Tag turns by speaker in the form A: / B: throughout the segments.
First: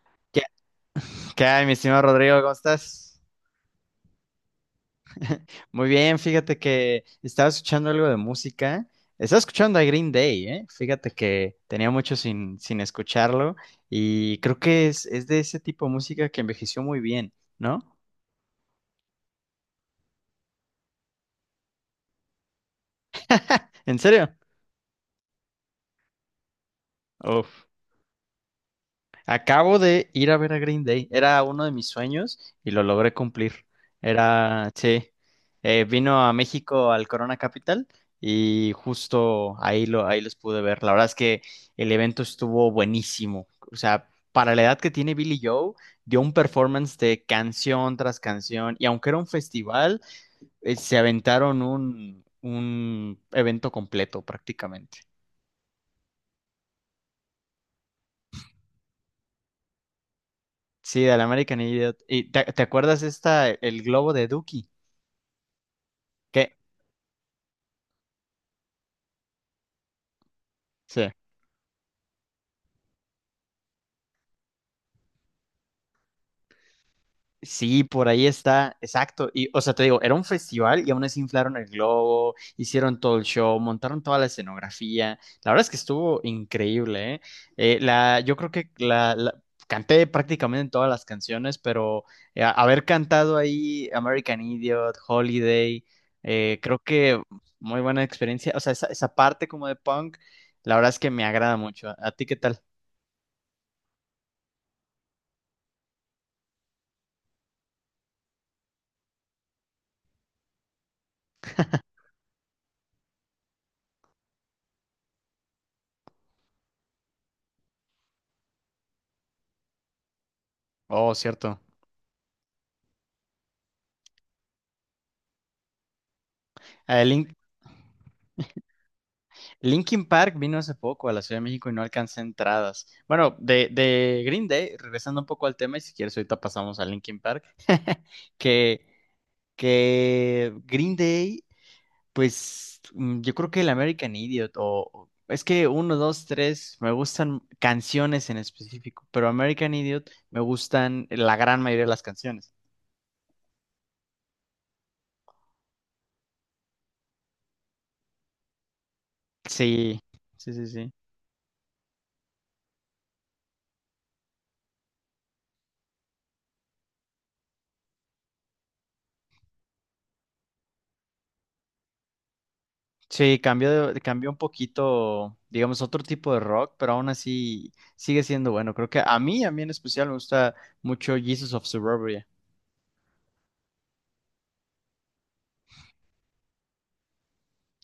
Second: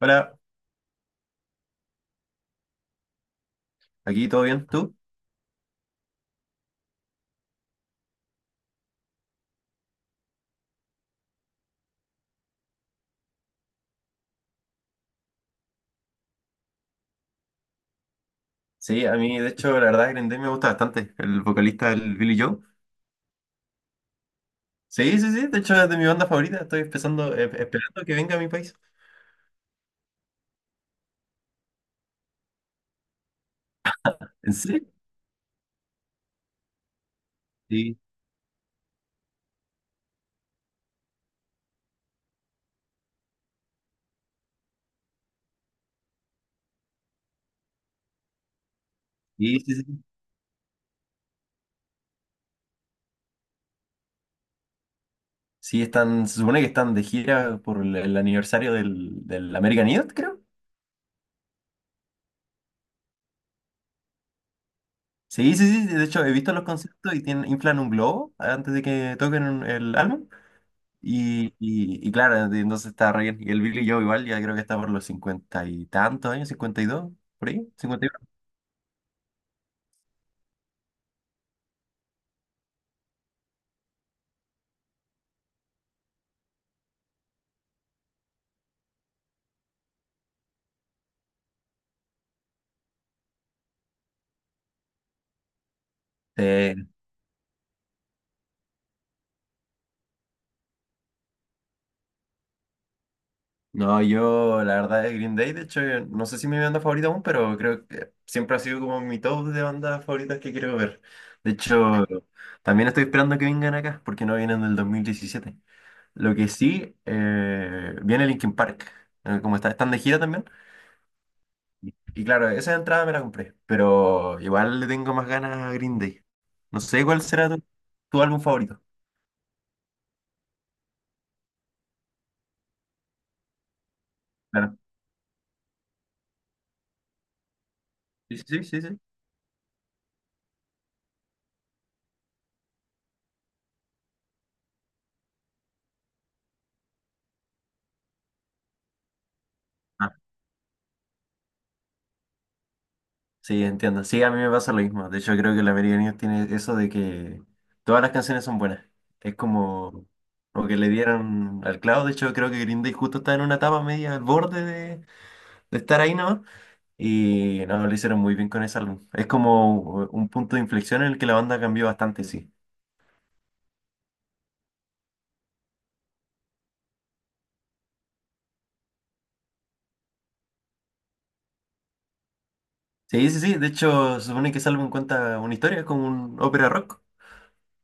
A: Hola,
B: ¿Qué, qué hay, mi estimado Rodrigo? ¿Cómo estás?
A: aquí todo bien, ¿tú?
B: Muy bien, fíjate que estaba escuchando algo de música. Estaba escuchando a Green Day, ¿eh? Fíjate que tenía mucho sin escucharlo y creo que es de ese tipo de música que envejeció muy bien, ¿no?
A: Sí, a mí de hecho la verdad Green Day me gusta bastante, el vocalista el Billy Joe.
B: ¿En serio?
A: Sí, sí, sí, de hecho es de mi banda favorita, estoy empezando,
B: Uf.
A: esperando que venga a mi país.
B: Acabo de ir a ver a Green Day. Era uno de mis sueños y lo logré cumplir.
A: ¿En
B: Era,
A: serio?
B: sí, vino a México al Corona Capital
A: Sí,
B: y justo ahí ahí los pude ver. La verdad es que el evento estuvo buenísimo. O sea, para la edad que tiene Billy Joe, dio un performance de canción tras canción y aunque era un
A: sí, sí,
B: festival,
A: sí.
B: se aventaron un evento completo prácticamente.
A: Sí, están, se supone que están de gira por el aniversario del American Idiot, creo.
B: Sí, del American Idiot. ¿Y te acuerdas esta, el globo de Dookie?
A: Sí, sí, sí, de hecho he visto
B: ¿Qué?
A: los conciertos y tienen, inflan un globo antes de que toquen el álbum.
B: Sí.
A: Y claro, entonces está re bien. Y el Billy Joe igual ya creo que está por los cincuenta y tantos años, cincuenta y dos, por ahí.
B: Sí, por ahí está, exacto. Y, o sea, te digo, era un festival y aún así inflaron el globo, hicieron todo el show, montaron toda la escenografía. La verdad es que estuvo increíble, ¿eh? Yo creo que canté prácticamente todas las canciones, pero haber cantado ahí American Idiot, Holiday,
A: Eh,
B: creo que muy buena experiencia. O sea, esa parte como de punk, la verdad es que me agrada mucho. ¿A ti qué tal?
A: no, yo la verdad es Green Day, de hecho, no sé si mi banda favorita aún, pero creo que siempre ha sido como mi top de bandas favoritas que quiero ver. De hecho, también estoy esperando que vengan acá, porque no vienen del 2017. Lo que sí, viene Linkin Park, como está, están de gira también.
B: Oh, cierto.
A: Y claro, esa entrada me la compré, pero igual le tengo más ganas a Green Day. No sé cuál
B: El
A: será tu álbum favorito.
B: Linkin Park vino hace poco a la Ciudad de México y no alcancé entradas. Bueno, de Green Day,
A: Claro.
B: regresando un poco al tema, y si quieres ahorita pasamos a Linkin Park,
A: Sí, sí, sí, sí,
B: que,
A: sí.
B: que Green Day, pues mm, yo creo que el American Idiot, es que uno, dos, 3, me gustan canciones en específico, pero American Idiot me gustan la gran mayoría de las canciones.
A: Sí, entiendo. Sí, a mí me pasa lo mismo. De hecho, creo que la American Idiot tiene eso de que todas las canciones son buenas. Es
B: Sí,
A: como,
B: sí, sí,
A: como que le
B: sí.
A: dieron al clavo. De hecho, creo que Green Day justo está en una etapa media al borde de estar ahí, ¿no? Y no, lo hicieron muy bien con ese álbum. Es como un punto de inflexión en el que la banda cambió bastante, sí.
B: Sí, cambió, cambió un poquito, digamos, otro tipo de rock, pero aún así sigue siendo bueno. Creo que a mí en especial, me gusta mucho Jesus of Suburbia.
A: Sí, sí, sí. De hecho, se supone que ese álbum cuenta una historia, es como un ópera rock.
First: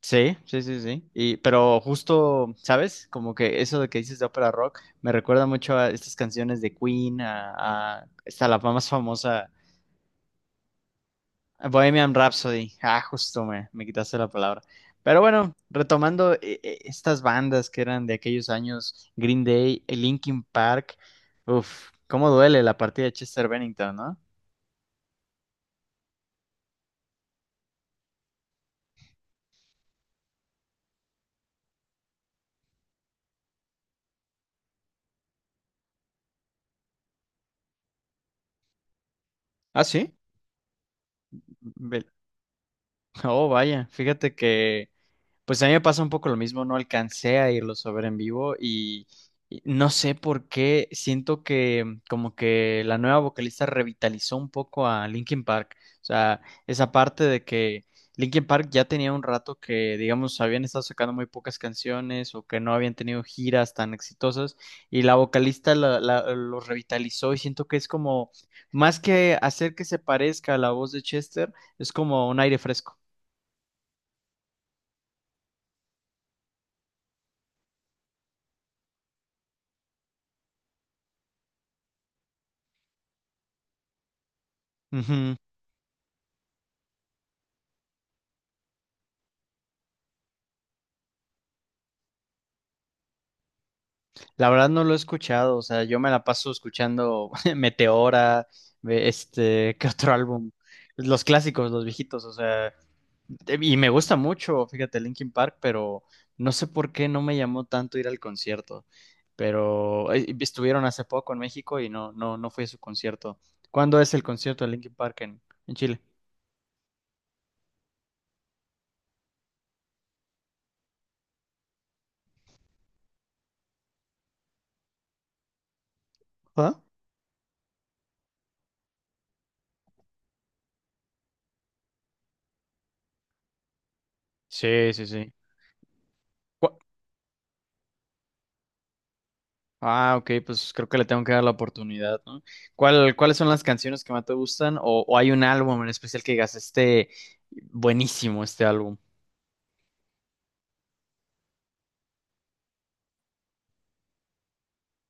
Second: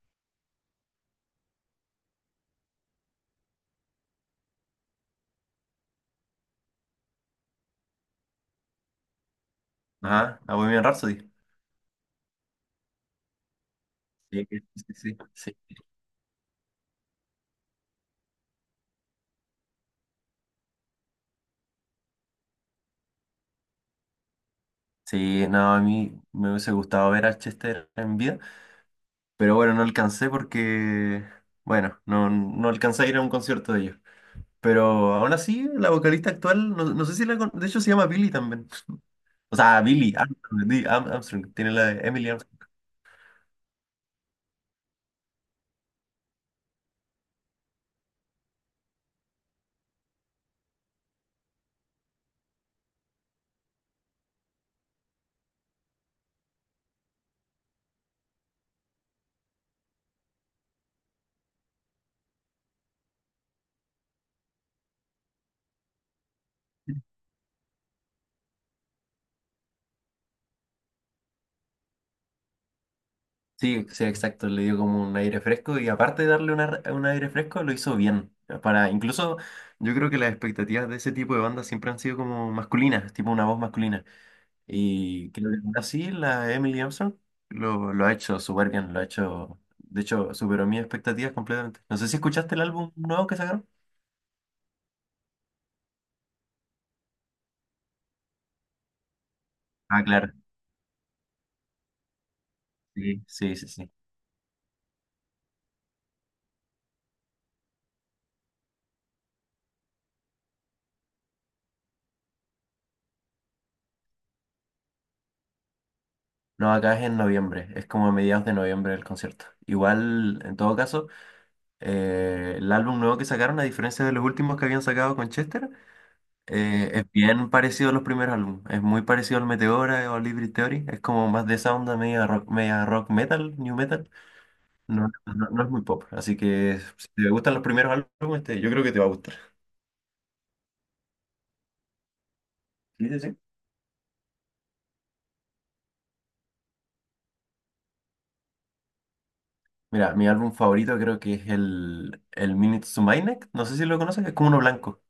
B: Sí, sí, sí, sí. Y, pero justo, ¿sabes? Como que eso de que dices de ópera rock me recuerda mucho a estas canciones de Queen, está la más famosa
A: Ajá, a Bohemian Rhapsody.
B: Bohemian Rhapsody. Ah, me quitaste la
A: Sí, sí,
B: palabra.
A: sí, sí.
B: Pero bueno,
A: Sí.
B: retomando estas bandas que eran de aquellos años, Green Day, Linkin Park. Uf, cómo duele la partida de Chester Bennington, ¿no?
A: Sí, no, a mí me hubiese gustado ver a Chester en vida. Pero bueno, no alcancé porque, bueno, no alcancé a ir a un concierto de ellos. Pero aún así, la vocalista actual, no sé si la... De hecho, se llama Billy también. O sea,
B: Ah, sí.
A: Billy Armstrong, Armstrong, tiene la de
B: Ve-
A: Emily Armstrong.
B: Oh, vaya, fíjate que pues a mí me pasa un poco lo mismo, no alcancé a irlos a ver en vivo y no sé por qué, siento que como que la nueva vocalista revitalizó un poco a Linkin Park, o sea, esa parte de que Linkin Park ya tenía un rato que, digamos, habían estado sacando muy pocas canciones o que no habían tenido giras tan exitosas y la vocalista los revitalizó y siento que es como, más que hacer que se parezca a la voz de Chester, es como un aire fresco.
A: Sí, sí, exacto, le dio como un aire fresco y aparte de darle un aire fresco, lo hizo bien. Para, incluso yo creo que las expectativas de ese tipo de bandas siempre han sido como masculinas, tipo una voz masculina. Y
B: Ujú.
A: creo que ahora sí, la Emily Armstrong lo ha hecho súper bien, lo ha hecho, de hecho, superó mis expectativas completamente. No sé si escuchaste el álbum nuevo que sacaron.
B: La verdad no lo he escuchado, o sea, yo me la paso escuchando Meteora, ¿qué
A: Ah,
B: otro
A: claro,
B: álbum? Los clásicos, los viejitos, o sea,
A: sí, sí, sí,
B: y me
A: sí.
B: gusta mucho, fíjate, Linkin Park, pero no sé por qué no me llamó tanto ir al concierto, pero estuvieron hace poco en México y no fui a su concierto. ¿Cuándo es el concierto de Linkin Park en Chile?
A: No, acá es en noviembre, es como a mediados de noviembre el concierto. Igual, en todo caso, el álbum nuevo que sacaron, a diferencia de los últimos que habían sacado con Chester,
B: ¿Ah?
A: es bien parecido a los primeros álbumes. Es muy parecido al Meteora o al Hybrid Theory, es como más de esa onda media rock metal, new metal.
B: Sí,
A: No,
B: sí, sí.
A: no, no no es muy pop, así
B: ¿Cu-
A: que si te gustan los primeros álbumes, yo creo que te va a gustar.
B: Ah, ok, pues creo que le tengo que dar la oportunidad, ¿no?
A: Sí,
B: ¿Cuál,
A: sí, sí.
B: cuáles son las canciones que más te gustan? O hay un álbum en especial que digas, este, buenísimo este álbum?
A: Mira, mi álbum favorito creo que es el Minutes to My, no sé si lo conoces, es como uno blanco.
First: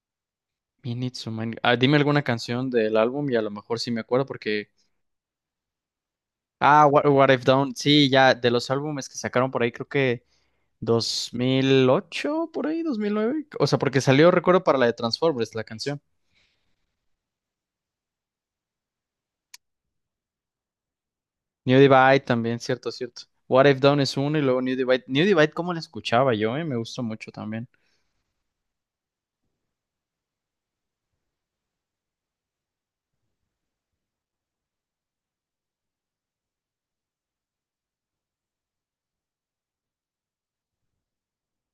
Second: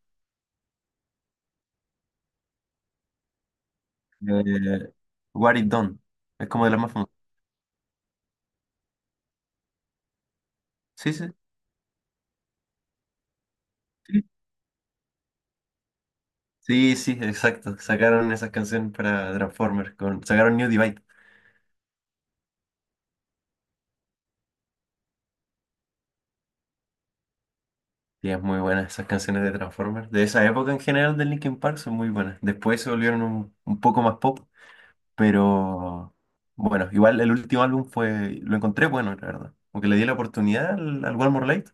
B: You Need Someone- Ah, dime alguna canción del álbum y a lo mejor sí me acuerdo porque...
A: Eh, What It Done, es como de las
B: Ah,
A: más famosas.
B: What I've Done, sí, ya, de los álbumes que sacaron por ahí, creo que
A: Sí, sí,
B: 2008 por ahí, 2009. O sea, porque
A: sí.
B: salió, recuerdo, para la de Transformers, la canción.
A: Sí, sí, exacto. Sacaron esas canciones para Transformers, con, sacaron New Divide.
B: New Divide también, cierto, cierto. What I've Done es uno y luego New Divide. New Divide, ¿cómo la escuchaba yo? ¿Eh? Me gustó mucho también.
A: Y es muy buena esas canciones de Transformers. De esa época en general de Linkin Park son muy buenas. Después se volvieron un poco más pop. Pero bueno, igual el último álbum fue, lo encontré bueno, la verdad. Porque le di la oportunidad al One More Light.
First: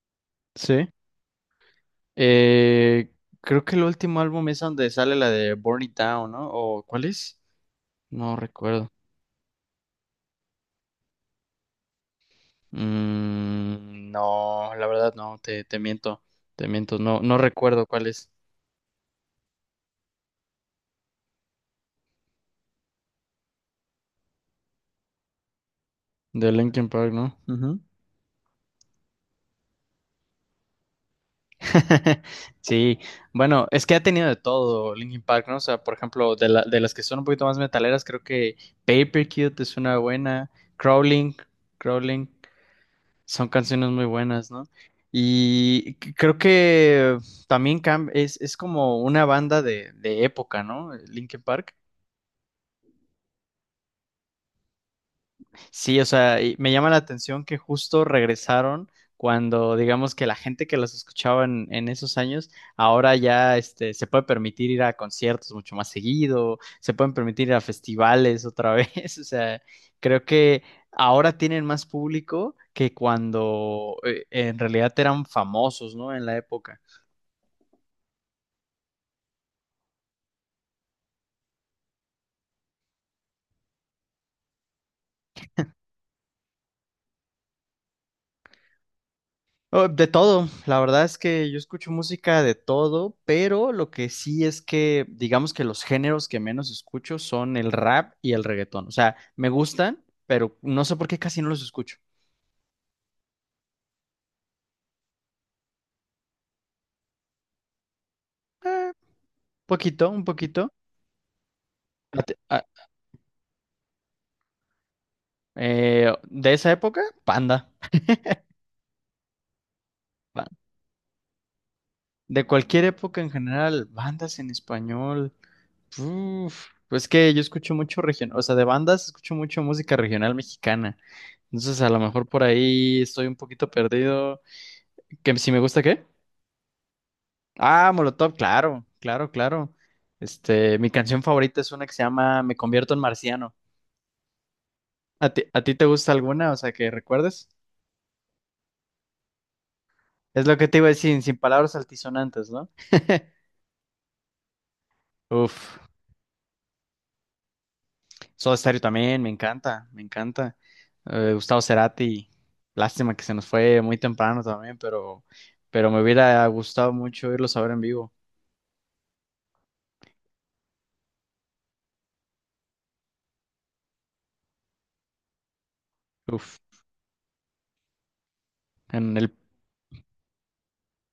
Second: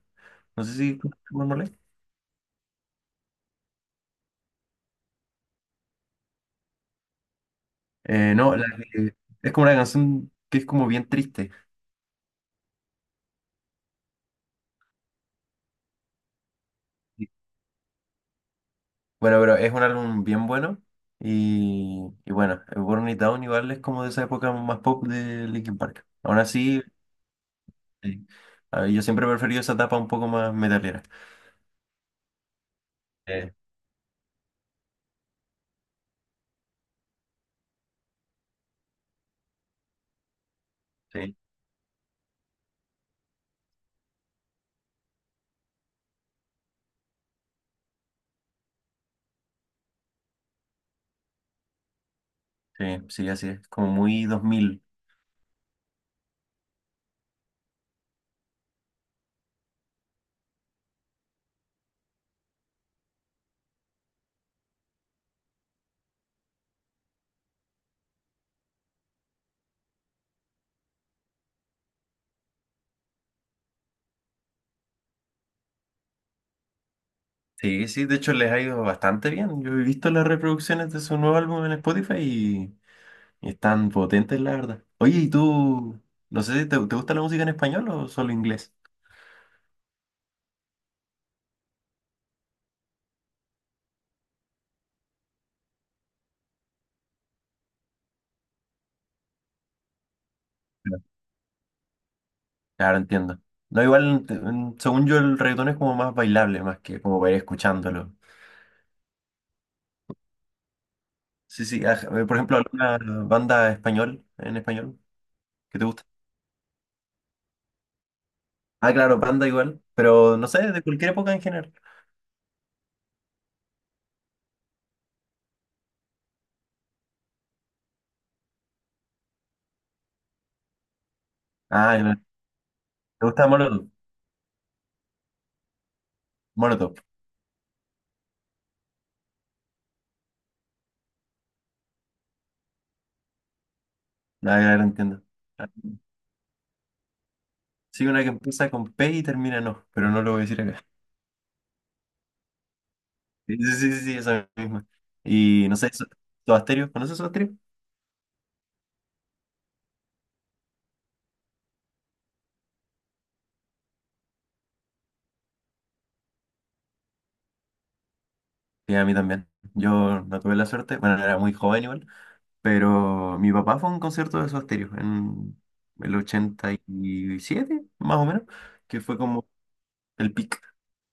A: No sé
B: Sí.
A: si conoces One More Light.
B: Eh, creo que el último álbum es donde sale la de Burn It Down, ¿no? ¿O cuál es? No
A: No, la
B: recuerdo.
A: que- es como una canción que es como bien triste.
B: Mm, no, la verdad no, te miento, no,
A: Y-
B: no recuerdo cuál es.
A: Bueno, pero es un álbum bien bueno. Y bueno, el Burn It Down igual es como de esa época más pop de Linkin Park. Aún
B: De
A: así,
B: Linkin Park, ¿no? Ujú.
A: eh, yo siempre he preferido esa etapa un poco más metalera.
B: Sí,
A: Eh,
B: bueno, es que ha tenido de todo Linkin Park, ¿no? O sea, por ejemplo, de las que son un poquito más metaleras, creo que Paper Cute es una buena, Crawling,
A: sí,
B: Crawling. Son canciones muy buenas, ¿no? Y creo que también es como una banda de época, ¿no? Linkin Park.
A: sí, sí, así es. Como muy dos mil.
B: Sí, o sea, y me llama la atención que justo regresaron cuando, digamos que la gente que los escuchaba en esos años, ahora ya este, se puede permitir ir a conciertos mucho más seguido, se pueden permitir ir a festivales otra vez, o sea, creo que ahora tienen más público que cuando en realidad eran famosos, ¿no? En la época.
A: Sí, sí, de hecho les ha ido bastante bien. Yo he visto las reproducciones de su nuevo álbum en Spotify y están potentes, la verdad. Oye, ¿y tú? No sé, te gusta la música en español o solo inglés?
B: Oh, de todo, la verdad es que yo escucho música de todo, pero lo que sí es que digamos que los géneros que menos escucho son el rap y el reggaetón. O sea, me gustan, pero no sé
A: Claro,
B: por qué casi no los escucho.
A: claro, entiendo. No, igual, según yo, el reggaetón es como más bailable, más que como para ir escuchándolo.
B: Eh, un poquito.
A: Sí, sí,
B: A ti-
A: por ejemplo,
B: a-
A: ¿alguna banda español, en español, que te gusta?
B: de esa época, Panda.
A: Ah, claro, banda igual, pero no sé, de cualquier época en general.
B: De cualquier época en general, bandas en español. Uf, pues que yo escucho mucho regional, o sea, de bandas escucho mucho música regional mexicana. Entonces, a
A: Ah,
B: lo
A: ya,
B: mejor por ahí estoy
A: ¿te
B: un
A: gusta
B: poquito
A: Molotov?
B: perdido. ¿Que si me gusta qué?
A: Molotov,
B: Ah, Molotov, claro, claro, claro. Este, mi canción favorita es una que se llama Me convierto en marciano.
A: ah, claro, entiendo.
B: A ti te gusta alguna? O sea, que recuerdes.
A: Sí, una que empieza con P y termina en O, pero no lo voy a
B: Es lo
A: decir
B: que te
A: acá.
B: iba a decir, sin palabras altisonantes, ¿no?
A: Sí, sí, sí, sí, sí, esa misma. Y no
B: Uf.
A: sé, Soda, ¿conoces Soda?
B: Soda Stereo también, me encanta, me encanta. Gustavo Cerati, lástima que se nos fue muy temprano también, pero me hubiera gustado mucho irlos a ver en vivo.
A: Sí, a mí también. Yo no tuve la suerte, bueno, era muy joven igual, pero mi papá fue a un concierto de Soda en el
B: Uf,
A: 87, más o menos, que
B: en
A: fue
B: el,
A: como el pic.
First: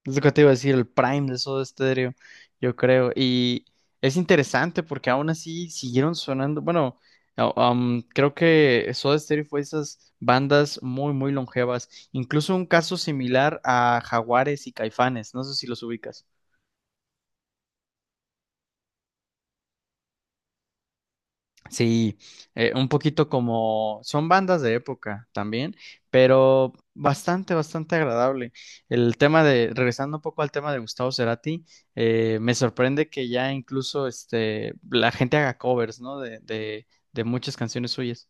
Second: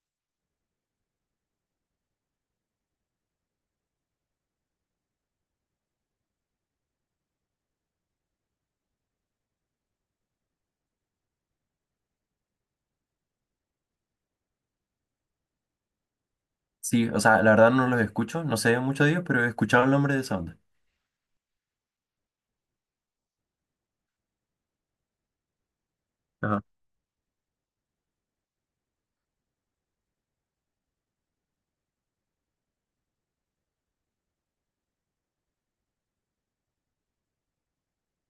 B: es lo que te iba a decir, el prime de Soda Stereo, yo creo. Y es interesante porque aún así siguieron sonando. Bueno, no, creo que Soda Stereo fue esas bandas muy, muy longevas. Incluso un caso similar a Jaguares y Caifanes, no sé si los ubicas.
A: Sí, o sea, la verdad no los escucho, no sé mucho de ellos, pero he escuchado el nombre de esa onda.
B: Sí, un poquito como son bandas de época también,
A: Ajá.
B: pero bastante, bastante agradable. El tema de, regresando un poco al tema de Gustavo Cerati, me sorprende que ya incluso este, la gente haga covers, ¿no? De muchas canciones suyas.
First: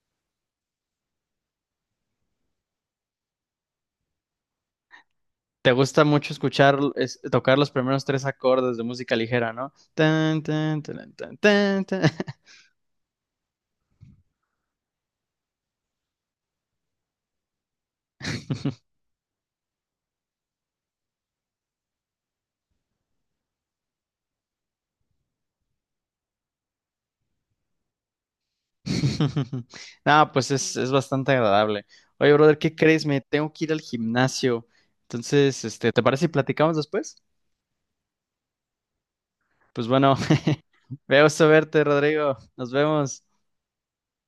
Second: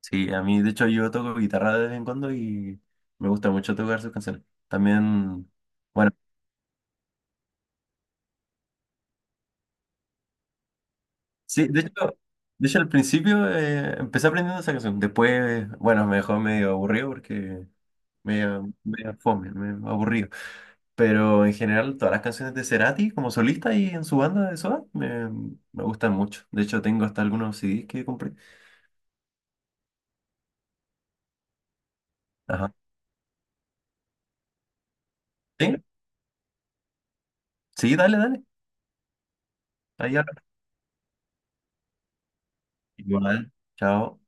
A: Sí, a mí, de hecho, yo toco guitarra de vez en cuando y me gusta mucho tocar sus canciones. También...
B: Te gusta
A: bueno.
B: mucho escuchar, tocar los primeros tres acordes de música ligera, ¿no? Tan, tan, tan, tan,
A: Sí,
B: tan, tan.
A: de hecho al principio empecé aprendiendo esa canción. Después, bueno, me dejó medio aburrido porque medio fome, medio aburrido. Pero en general, todas las canciones de Cerati como solista y en su banda de Soda me gustan mucho. De hecho, tengo hasta algunos CDs que compré.
B: No, pues es bastante agradable. Oye, brother,
A: Ajá.
B: ¿qué crees? Me tengo que ir al gimnasio. Entonces,
A: ¿Sí?
B: este, ¿te parece si platicamos después?
A: Sí, dale, dale.
B: Pues bueno,
A: Ahí habla.
B: veo a verte, Rodrigo. Nos vemos.
A: Igual. Chao.